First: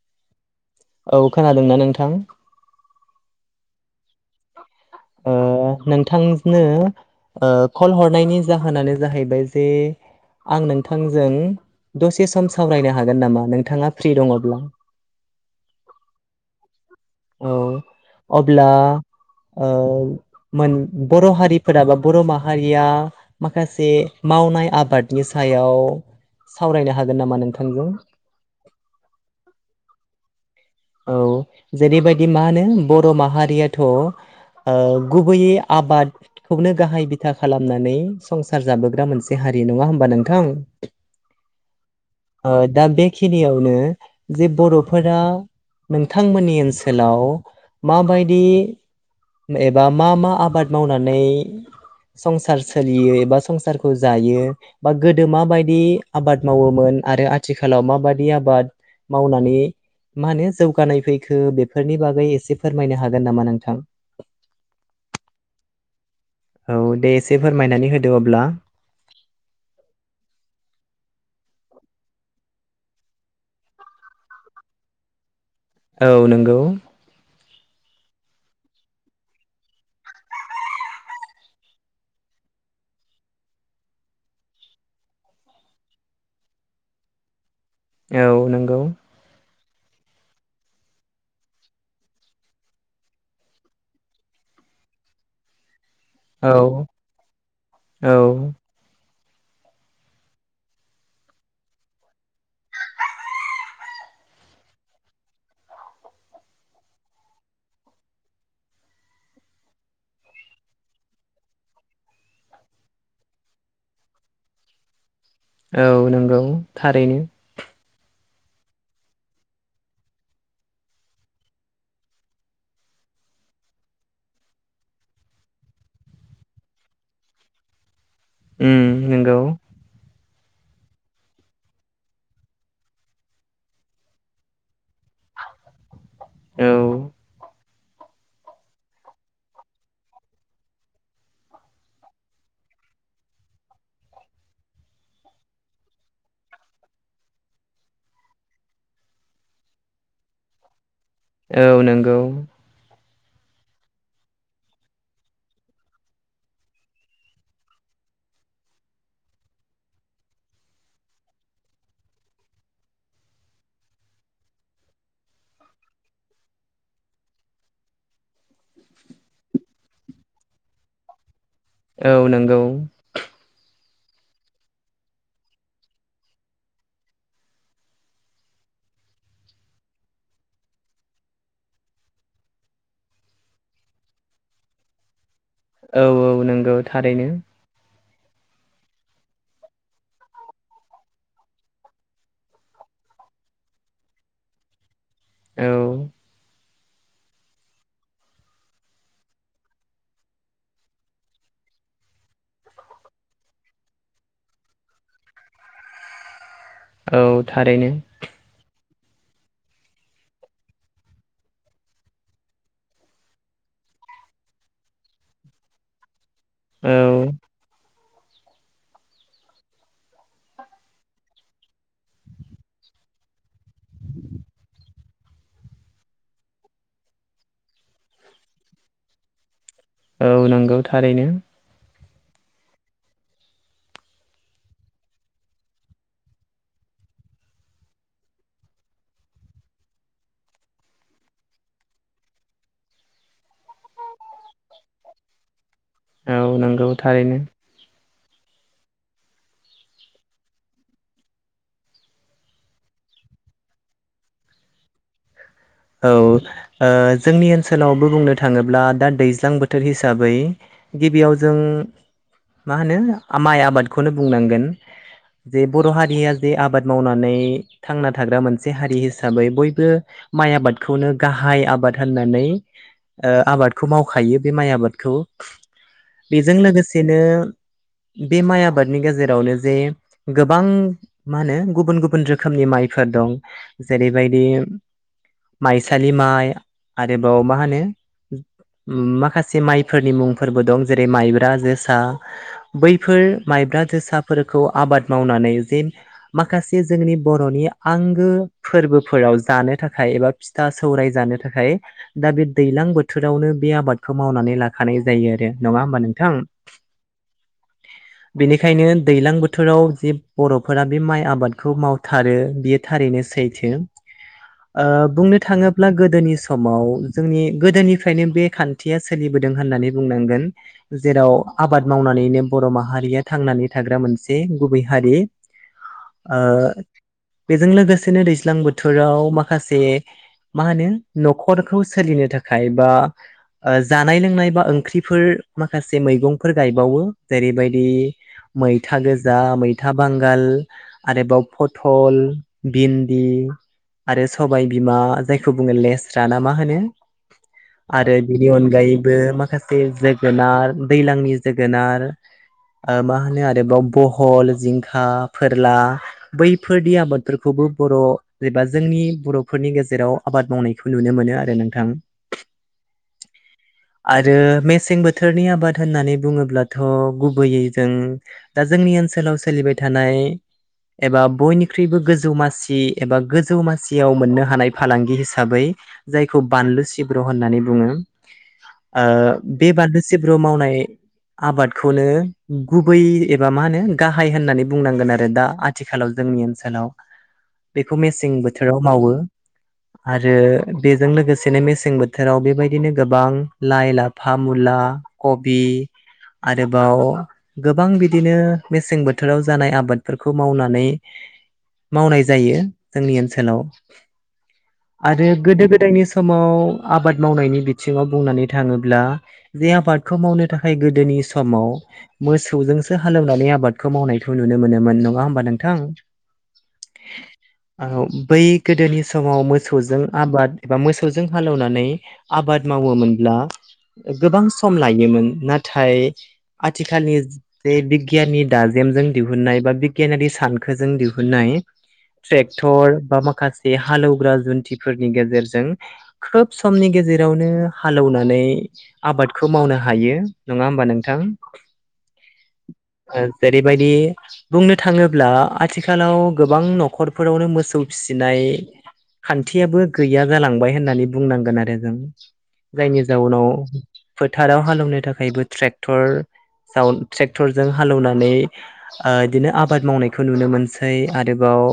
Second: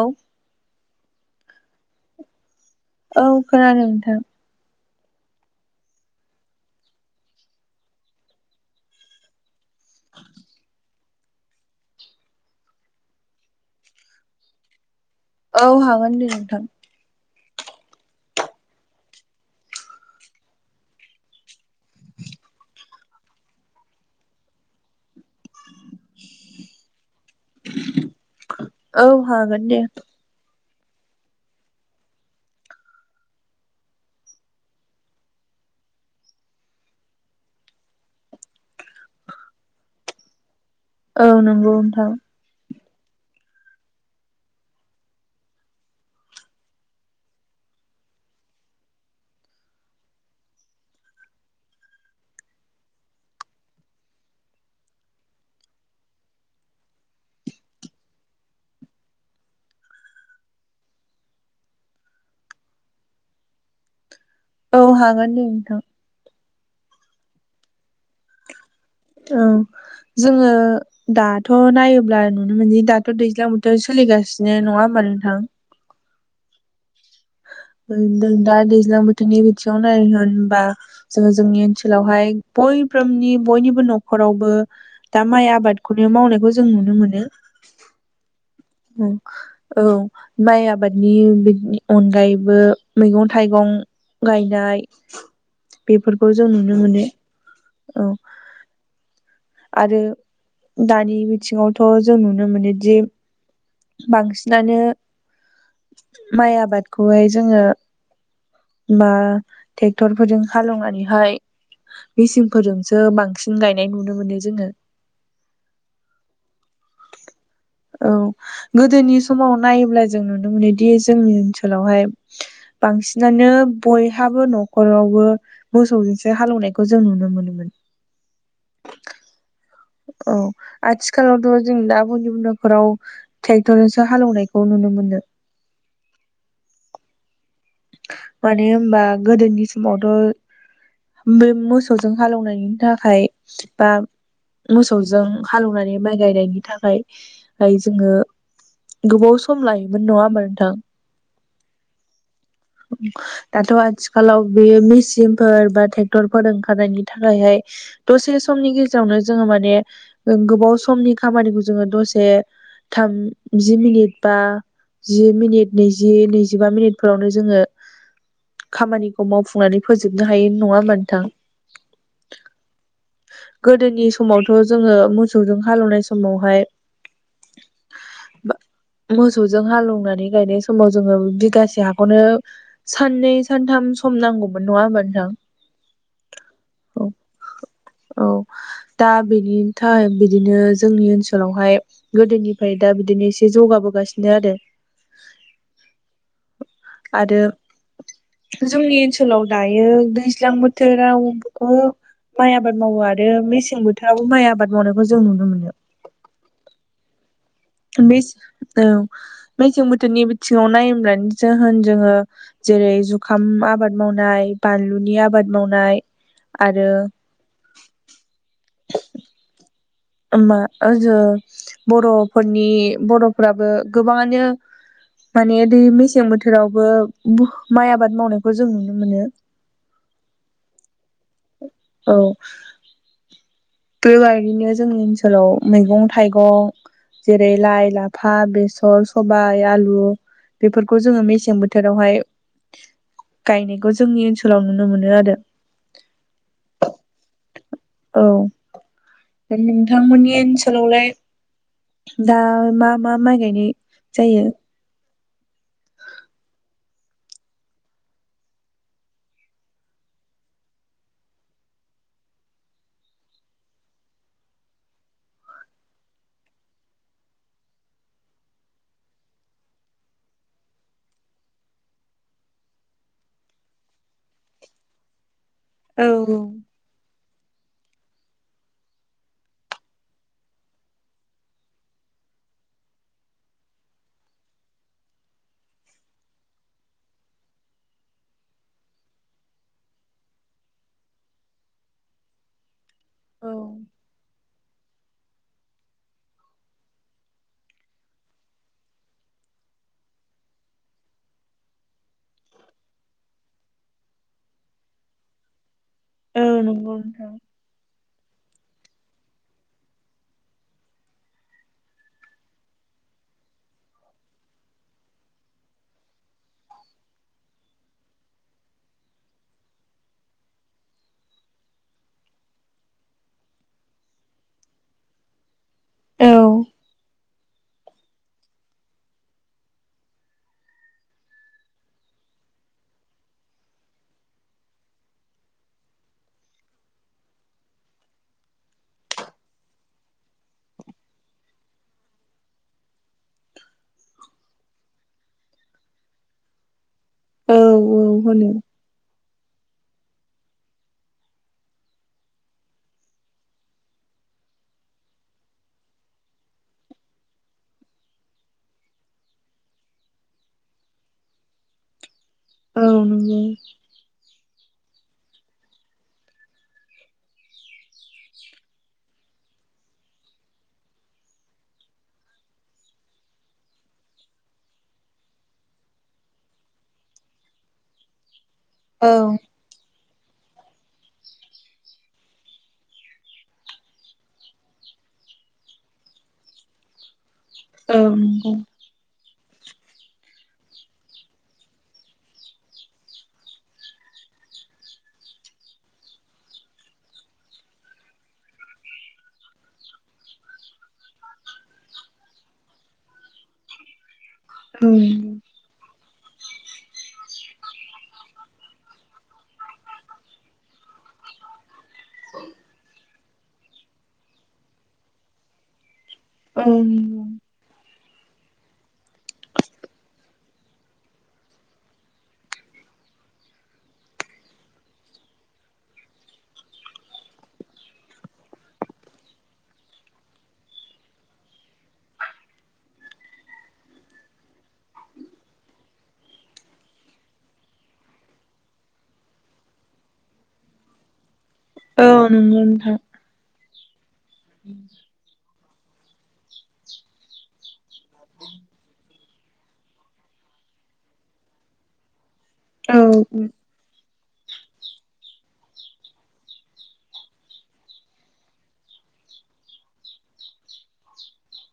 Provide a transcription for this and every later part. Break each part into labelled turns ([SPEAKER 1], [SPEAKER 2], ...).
[SPEAKER 1] औ
[SPEAKER 2] औ खोनादोंना नोंथां?
[SPEAKER 1] औ खोनादों नोंथां,
[SPEAKER 2] ओ नोंथांनो ओ कल हरनायनि जाहोनानो जाहैबाय जे आंनों आंजों दसे सम सावरायनो हागोन नामा? नोंथाङा फ्रि दङब्ला।
[SPEAKER 1] औ हागोन दे नोंथां,
[SPEAKER 2] औ अब्ला ओ मोन बर' हारिफोरा बा बर' माहारिया माखासे, मावनाय आबादनि सायाव, सावरायना हागोन नामा नोंथांजों?
[SPEAKER 1] औ हागोन दे
[SPEAKER 2] औ जेरैबायदि मानो बर' माहारियाथ' आ गुबैयै आबादखौनो गाहाय बिथा खालामनानै संसार जाबोग्रा मोनसे हा हारि नङा होमबा नोंथां,
[SPEAKER 1] औ नंगौ नोंथां,
[SPEAKER 2] दा बेखिनियावनो जे बर'फोरा, नोंथांमोननि ओनसोलाव माबायदि, एबा मा मा आबाद मावनानै, संसार सोलियो एबा संसारखौ जायो बा गोदो माबायदि आबाद मावोमोन आरो आथिखालाव माबादि आबाद मावनानै मा होनो जौगानाय फैखो बेफोरनि बागै एसे फोरमायनो हागोन नामा नोंथां
[SPEAKER 1] औ हागोन दे नोंथां
[SPEAKER 2] औ दे एसे फोरमायनानै होदो अब्ला
[SPEAKER 1] औ जोङो दाथ' नायोब्ला नुनो मोनदि दाथ' दैज्लां बोथोर सोलिगासिनो नङा होनबा नोंथां
[SPEAKER 2] औ नंगौ
[SPEAKER 1] दा दैज्लां बोथोरनि बिथिङाव नाय होनबा जोङो जोंनि ओनसोलावहाय बयफ्रोमनि बयनिबो न'खरावबो दा माइ आबादखौनो मावनायखौ जों नुनो मोनो
[SPEAKER 2] औ नंगौ
[SPEAKER 1] ओम औ माइ आबादनि बिनि अनगायैबो मैगं थाइगं गायनाय बेफोरखौ जों
[SPEAKER 2] औ
[SPEAKER 1] नुनो मोनो औ आरो दानि बिथिङावथ' जों नुनो मोनोदि बांसिनानो माइ आबादखौहाय जोङो बा ट्रेक्टरफोरजों हालेवनानैहाय मेसिंफोरजोंसो बांसिन गायनाय नुनो मोनो जोङो
[SPEAKER 2] औ नंगौ थारैनो
[SPEAKER 1] औ गोदोनि समाव नायोब्ला जों नुनो मोनोदि जोंनि ओनसोलावहाय बांसिनानो बयहाबो न'खरावबो मोसौजोंसो हालौनायखौ जों नुनो मोनोमोन
[SPEAKER 2] ओम नंगौ
[SPEAKER 1] औ आथिखालावथ' जों दा बयनिबो न'फोराव ट्रेक्टरजोंसो हालेवनायखौ नुनो मोनो
[SPEAKER 2] औ
[SPEAKER 1] मानो होनबा गोदोनि समावथ' बे मोसौजों हालौवनायनि थाखाय बा मोसौजों हालौनानै माइ गायनायनि थाखाय जोङो गोबाव सम लायोमोन नङा होमबा नोंथां
[SPEAKER 2] औ नंगौ
[SPEAKER 1] दाथ' आथिखालाव बेयो मेसिनफोर बा ट्रेक्टरफोर ओंखारनायनि थाखायहाय दसे समनि गेजेरावनो जोङो माने गोबाव समनि खामानिखौ जोङो दसे थाम जि मिनिट बा जि मिनिट नैजि नैजिबा मिनिटफोरावनो जोङो खामानिखौ मावफुंनानै फोजोबनो हायो नङा होनबा नोंथां
[SPEAKER 2] औ नंगौ
[SPEAKER 1] गोदोनि समावथ' जोङो मोसौजों हालौवनाय समावहाय मोसौजों हालौनानै गायनाय समाव जोङो बिगासे हा खौनो साननै सानथाम सम नांगौमोन नङा होमबा नोंथां
[SPEAKER 2] औ औ नंगौ
[SPEAKER 1] औ
[SPEAKER 2] थारैनो
[SPEAKER 1] औ दा बेनि थाखाय बिदिनो जोंनि ओनसोलावहाय गोदोनिफ्राय दा बिदिनो एसे जौगा बोगासिनो आरो
[SPEAKER 2] औ
[SPEAKER 1] आरो जोंनि ओनसोलाव दायो दैज्लां बोथोराव गोबां माइ आबाद मावो आरो मेसें बोथोरावबो माइ आबाद मावनायखौ जों नुनो मोनो
[SPEAKER 2] औ थारैनो
[SPEAKER 1] बेस औ मेसें बोथोरनि बिथिङाव नायोब्लानो जाहोन जोङो जेरै जुखाम आबाद माव मावनाय बानलुनि आबाद मावनाय आरो
[SPEAKER 2] औ
[SPEAKER 1] मा जो बर'फोरनि बर'फ्राबो गोबाङानो माने मेसें बोथोरावबो माइ आबाद मावनायखौ जों नुनो मोनो।
[SPEAKER 2] औ नंगौ थारैनो
[SPEAKER 1] औ बेबायदिनो जोंनि ओनसोलाव मैगं थाइगं जेरै लाइ लाफा बेसर सबाय आलु बेफोरखौ जोङो मेसें बोथोरावहाय
[SPEAKER 2] [inaudible]
[SPEAKER 1] गायनायखौ जोंनि ओनसोलाव नुनो मोनो आरो।
[SPEAKER 2] औ नंगौ थारैनो औ
[SPEAKER 1] औ नोंथांमोननि ओनसोलावलाय दा मा मा माइ गायनाय जायो?
[SPEAKER 2] औ ओ जोंनि ओनसोलावबो बुंनो थाङोब्ला दा दैज्लां बोथोर हिसाबै गिबियाव जों मा होनो माइ आबादखौनो बुंनांगोन। जे बर' हारिया जे आबाद मावनानै थांना थाग्रा मोनसे हारि हिसाबै बयबो माइ आबादखौनो गाहाय आबाद होननानै ओ आबादखौ मावखायो बे माइ आबादखौ
[SPEAKER 1] औ
[SPEAKER 2] बेजों
[SPEAKER 1] औ
[SPEAKER 2] लोगोसेनो [inaudible] बे माइ आबादनि गेजेरावनो जे गोबां मा होनो गुबुन गुबुन रोखोमनि माइफोर दं जेरैबायदि माइसालि माइ आरोबाव मा होनो माखासे माइफोरनि मुंफोरबो दं जेरै माइब्रा जोसा बैफोर
[SPEAKER 1] औ
[SPEAKER 2] माइब्रा जोसाब फोरखौ आबाद मावनानै जे माखासे जोंनि बर'नि आंगो फोरबोफोराव जानो थाखाय एबा फिथा सौराय जानो थाखाय दा बे दैलां बोथोरावनो बे आबादखौ मावनानै लाख जायो आरो नङा होनबा नोंथां
[SPEAKER 1] औ नंगौ नोंथां।
[SPEAKER 2] बेनिखायनो दैलां बोथोराव जि बर'फोरा बे माइ आबादखौ मावथारो बियो थारैनो सैथो। [inaudible] ओ बुंनो थाङोब्ला गोदोनि समाव जोंनि गोदोनिफ्रायनो बे खान्थिया सोलिबोदों होन नानै बुंनांगोन जेराव आबाद मावनानैनो बर' माहारिया थांनानै थाग्रा मोनसे हारि
[SPEAKER 1] औ
[SPEAKER 2] ओ बेजों लोगोसेनो दैज्लां बोथोराव माख माखासे मा होनो न'खरखौ सोलिनो थाखाय बा जानाय लोंनाय बा ओंख्रिफोर माखासे मैगंफोर गायबावो जेरैबायदि मैथा गोजा मैथा बांगाल आरोबाव पथल भिन्दि आरो सबाय बिमा जायखौ बुङो लेस्रा ना मा होनो
[SPEAKER 1] औ
[SPEAKER 2] आरो
[SPEAKER 1] औ
[SPEAKER 2] बिनि
[SPEAKER 1] होनो।
[SPEAKER 2] अनगायैबो माखासे जो जोगोनार दैलांनि जोगोनार ओ मा होनो आरोबाव बहल जिंखा फोरला बैफोरनि आबादफोरखौ बर' एबा जोंनि बर'फोरनि गेजेराव आबाद मावनायखौ नुनो मोनो आरो नोंथां।
[SPEAKER 1] औ नंगौ
[SPEAKER 2] आरो मेसें बोथोर बोथोरनि आबाद होननानै बुङोब्लाथ' गुबैयै जों दा जोंनि ओनसोलाव सोलिबाय थानाय एबा बयनिख्रुइबो गोजौ मासि एबा गो जौमासियाव मोननो हानाय फालांगि हिसाबै जायखौ बानलु सिब्र' होननानै बुङो।
[SPEAKER 1] औ
[SPEAKER 2] बे बान्लु सिब्रु मावनाय आबादखौनो गुबै एबा मा होनो गाहाय होननानै बुंनांगोन आरो दा आथिखालाव जों जोंनि ओनसोलाव बेखौ मेसें
[SPEAKER 1] नंगौ
[SPEAKER 2] बोथोराव मावो। आरो बेजों लोगोसेनो मेसें बोथोराव बेबायदिनो गोबां लाइ लाफा मुला कबि आरोबाव गोबां बिदिनो मेसें बोथोराव जानाय आबादफोरखौ मावनानै मावनाय जायो जोंनि ओनसोलाव
[SPEAKER 1] औ
[SPEAKER 2] आरो गोदो गोदायनि समाव आबाद मावनायनि बिथिङाव बुंनानै थाङोब्ला जे आबादखौ मावनो थाखाय गोदोनि समाव मोसौजोंसो हालेवनानै आबादखौ मावनायखौ नुनो मोनोमोन नङा होमबा नोंथां
[SPEAKER 1] औ
[SPEAKER 2] बै गोदोनि समाव मोसौजों आबाद एबा मोसौजों हालेवनानै आबाद मावो मावोमोनब्ला गोबां सम लायोमोन नाथाय आथिखालनि जे बिगियाननि दा जे दिहुननाय बा बिगियानारि सानखोजों दिहुननाय ट्रेक्टर बा माखासे हालौवग्रा जुन्थिफोरनि गेजेरजों खोब समनि गेजेराव यावनो हालौनानै आबादखौ मावनो हायो नङा होमबा नोंथां।
[SPEAKER 1] औ नोंगौ नोंथा
[SPEAKER 2] बेबायदि बुंनो थाङोब्ला आथिखालाव गोबां न'खर फोरावनो मोसौ फिसिनाय खान्थियाबो गैया जालांबाय होननानै बुंनांगोन आरो जों
[SPEAKER 1] औ
[SPEAKER 2] जायनि जाउनाव फोथाराव हालेवनो थाखायबो ट्रेक्टर जाव ट्रेक्टरजों हालेवनानै बिदिनो आबाद मावनायखौ नुनो मोनसै आरोबाव‌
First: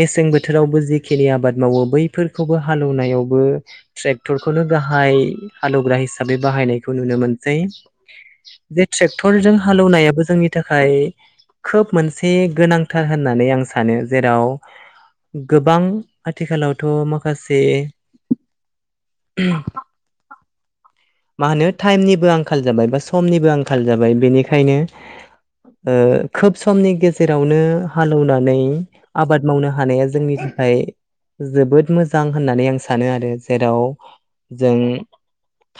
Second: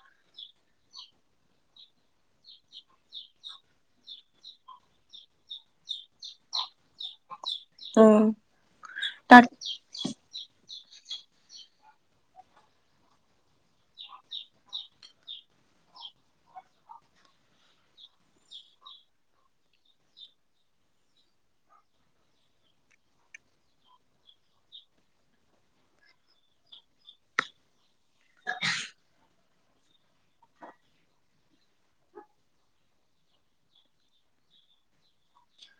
[SPEAKER 2] मेसें बोथोरावबो जिखिनि आबाद मावो बैफोरखौबो हालेवनायावबो ट्रेक्टर खौनो गाहाय हालेवग्रा हिसाबै बाहायनायखौ नुनो मोन जे
[SPEAKER 1] औ
[SPEAKER 2] बे
[SPEAKER 1] दा
[SPEAKER 2] ट्रेक्टरजों हालेवनायाबो जोंनि थाखाय थाखाय खोब मोनसे गोनांथार होननानै आं सानो जेराव गोबां आथिखालावथ' माखासे [inaudible] मा होनो टाइमनिबो आंखाल जाबाय बा समनिबो आंखाल जाबाय बेनिखायनो ओ खोब समनि गेजेरावनो हालेवनानै आबाद मावनो हानाया जोंनि थाखाय जोबोद मोजां होननानै आं सानो आरो जेराव जों‌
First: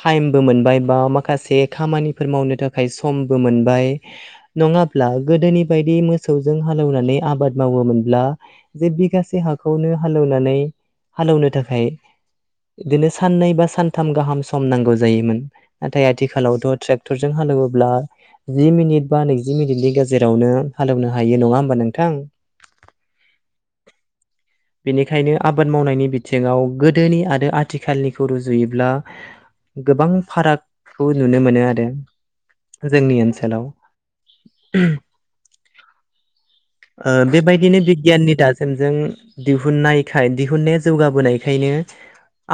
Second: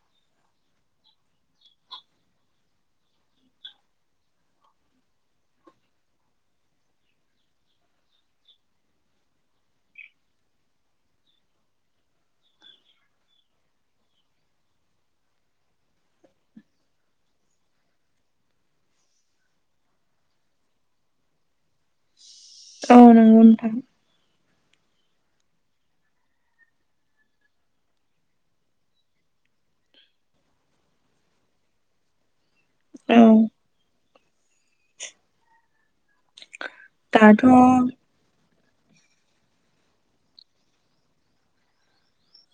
[SPEAKER 2] टाइमबो मोनबाय बा माखासे खामानिफोर मावनो थाखाय समबो मोनबाय नङाब्ला गोदोनि बायदि मोसौ जों हालेवनानै आबाद मावोमोन। ब्ला जे बिगासे हाखौनो हालनानै हालेवनो थाखाय बिदिनो साननै बा सानथाम गाहाम सम नांगौ जायोमोन नाथाय आथिखालावथ' ट्रेक्टरजों ह हालेवोब्ला जि मिनिट बा नैजि मिनिटनि गेजेरावनो हालेवनो हायो नङा होमबा नोंथां
[SPEAKER 1] औ नांगौ नोंथा
[SPEAKER 2] [inaudible] बेनिखायनो आबाद मावनायनि बिथिङाव गोदोनि आरो आथिखालनिखौ रुजुयोब्ला गोबां फारागखौ नुनो मोनो आरो
[SPEAKER 1] औ
[SPEAKER 2] जोंनि ओनसोलाव ओ
[SPEAKER 1] दाथ'
[SPEAKER 2] बेबायदिनो बिगियाननि दाजमजों दिहुननायखाय दिहुुननाया जौगाबोनायखायनो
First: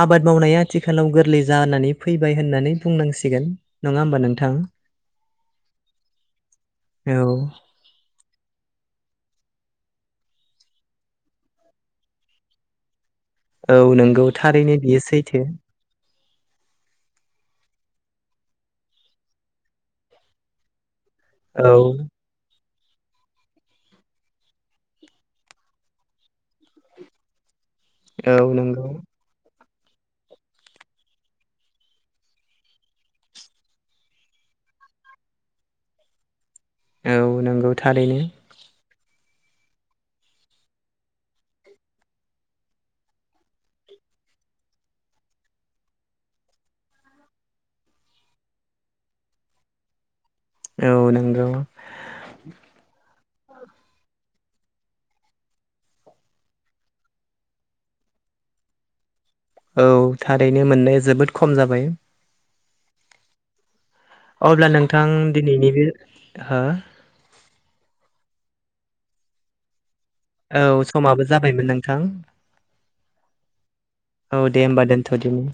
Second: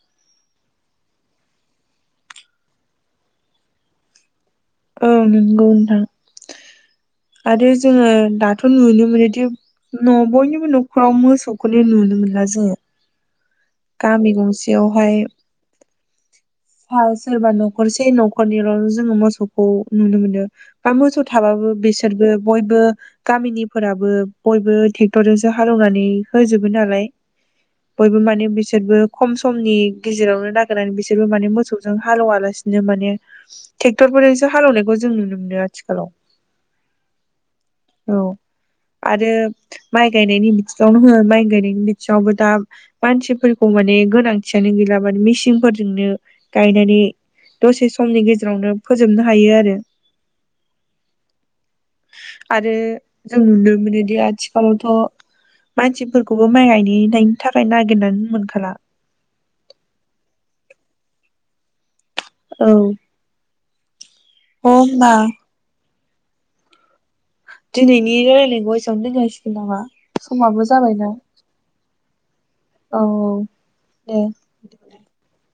[SPEAKER 2] आबाद मावनाया आथिखालाव गोरलै जानानै फैबाय होननानै बुंनांसिगोन नङा होमबा नोंथां।
[SPEAKER 1] औ नोंगौ नोंथां
[SPEAKER 2] औ
[SPEAKER 1] आरो जोङो दाथ' नुनो मोनोदि न' बयनिबो न'खराव मोसौखौनो नुनो मोनला जोङो।
[SPEAKER 2] औ नंगौ
[SPEAKER 1] गामि
[SPEAKER 2] थारैनो बियो
[SPEAKER 1] गंसेयावहाय
[SPEAKER 2] सैथो
[SPEAKER 1] सोरबा न'खरसे न'खरनैआवल' जोङो मोसौखौ नुनो मोनो। बा मोसौ थाबाबो
[SPEAKER 2] औ
[SPEAKER 1] बिसोरबो बयबो गामिनिफोराबो बयबो ट्रेक्टरजोंसो हालौवनानै होजोबो नालाय बयबो
[SPEAKER 2] औ
[SPEAKER 1] माने
[SPEAKER 2] नंगौ
[SPEAKER 1] बिसोरबो खम समनि गेजेरावनो नागिरनानै बिसोरबो माने मोसौजों हालौवा लासिनो माने टेक्टरफोरजोंसो हालेवनायखौ जों नुनो मोनो आथिखालाव
[SPEAKER 2] औ नोंगौ थारैनो
[SPEAKER 1] औ आरो माइ गायनायनि बिथिङावनो होन माइ गायनायनि बिथिङावबो दा मानसिफोरखौ माने गोनांथियानो गैला माने मिसिनफोरजोंनो गायनानै दसे समनि गेजेरावनो फोजोबनो हायो आरो
[SPEAKER 2] औ नोंगौ
[SPEAKER 1] आरो जों [unintelligible] मोनोदि आथिखालावथ' मानसिफोरखौबो माइ गायनायनि थाखाय नागिरनानै मोनखाला
[SPEAKER 2] औ थारैनो मोननाया जोबोद खम जाबाय
[SPEAKER 1] औ
[SPEAKER 2] अब्ला नोंथां
[SPEAKER 1] होमबा
[SPEAKER 2] दिनैनि बे हो
[SPEAKER 1] दिनैनि [unintelligible] रानलायनायखौ [unintelligible] एसेयावनो दोनथ'सिगोन नामा समाबो
[SPEAKER 2] औ
[SPEAKER 1] जाबायना
[SPEAKER 2] समाबो जाबायमोन नोंथां
[SPEAKER 1] औ
[SPEAKER 2] औ दे होमबा दोनथ'दिनि